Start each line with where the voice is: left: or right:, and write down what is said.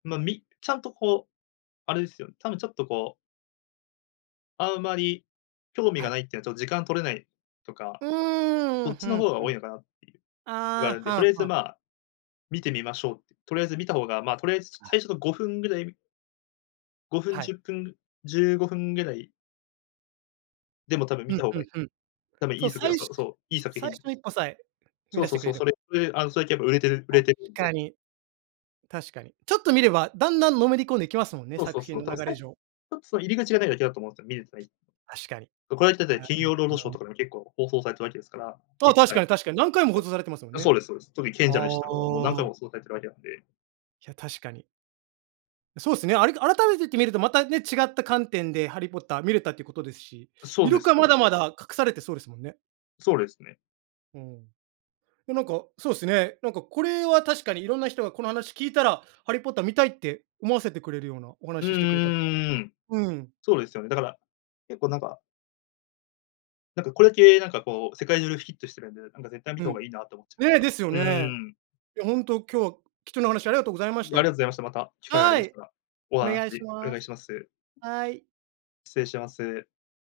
left: まあ、みちゃんとこう、あれですよね、多分ちょっとこうあんまり興味
right: は
left: が
right: い。
left: ないっていうのは、ちょっと時間取れないとか、
right: うー
left: そ
right: ん、
left: っち
right: ふ
left: の
right: ん
left: 方が
right: ふ
left: 多い
right: ん。
left: のかなっていう、ひがね
right: あ
left: ん
right: あ、
left: で、とりあ
right: は
left: え
right: あ
left: ず、
right: はあ。
left: ま、観てみましょうって。とりあえず観た方が、ま、とりあえず
right: あ。
left: 最初の5分ぐらい、み5分、
right: は
left: じ
right: い。
left: ゅっぷん、15分ぐらいでも多分
right: う
left: 観
right: ん
left: た方
right: う
left: が
right: ん
left: いい。
right: うん。
left: 多分い
right: そう、
left: い作品
right: 最
left: あ、そ
right: 初
left: うそう、いい作
right: 最
left: 品
right: 初
left: です。
right: の一歩さえ、踏み
left: そう
right: だし
left: そう
right: てく
left: そう、
right: れれ
left: そ
right: ば。
left: れで、あの、それやっぱ売れてる売れ
right: 確
left: てるん
right: か
left: で。
right: に。確かに。ちょっと観れば、だんだん、のめり込んでいきますもんね、
left: そうそ
right: 作
left: う
right: 品
left: そう。多
right: の
left: 分
right: 流
left: さち
right: れ上。
left: ょっとその入り口がないだけだと思うんですよ、観れてない人。
right: 確かに。
left: う、これはただ、
right: あ
left: 金
right: の、
left: 曜ロードショー
right: の
left: とかでも、結構放送されてるわけですから、い
right: そ
left: っ
right: う、確
left: ぱ
right: か
left: い。
right: に確かに、何回も放
left: そ
right: 送されてますもん
left: う、そ
right: ね。
left: うですそうです。特に賢者の
right: あ
left: 石とか、もう何回
right: あ。
left: も放送されてるわけなんで。
right: いや、確かに。そうすね。ありが改めてって観るとまたね、違った観点でハリー・ポッター観れたってことですし。
left: そ
right: 魅
left: うで
right: 力
left: す、
right: は
left: そう
right: ま
left: です。
right: だまだ、隠されてそうですもんね。
left: そうですね。
right: うん。え、なんかそうすね。なんかこれは、確かにいろんな人が、この話聞いたら、ハリー・ポッター観たいって、思わせてくれるような、お
left: う
right: 話ししてくれたか
left: ーん。
right: ら。うーん。
left: そうですよね、だから、結構なんかなんかこれだけ、なんかこう、世界中でヒットしてるんで。なんか絶対、観
right: う
left: た方
right: ん。
left: がいいなと思ってまし
right: ね、
left: た。
right: ですよ
left: うー
right: ね。
left: ん。
right: いやほんと、今日は貴重な話、ありがとうございま
left: あ
right: し
left: りがと
right: た。
left: うございました。また機会があり
right: は
left: まし
right: い。
left: たら、お
right: お
left: 話
right: 願いし
left: お
right: ま
left: 願い
right: す。
left: します。
right: はい。
left: 失礼します。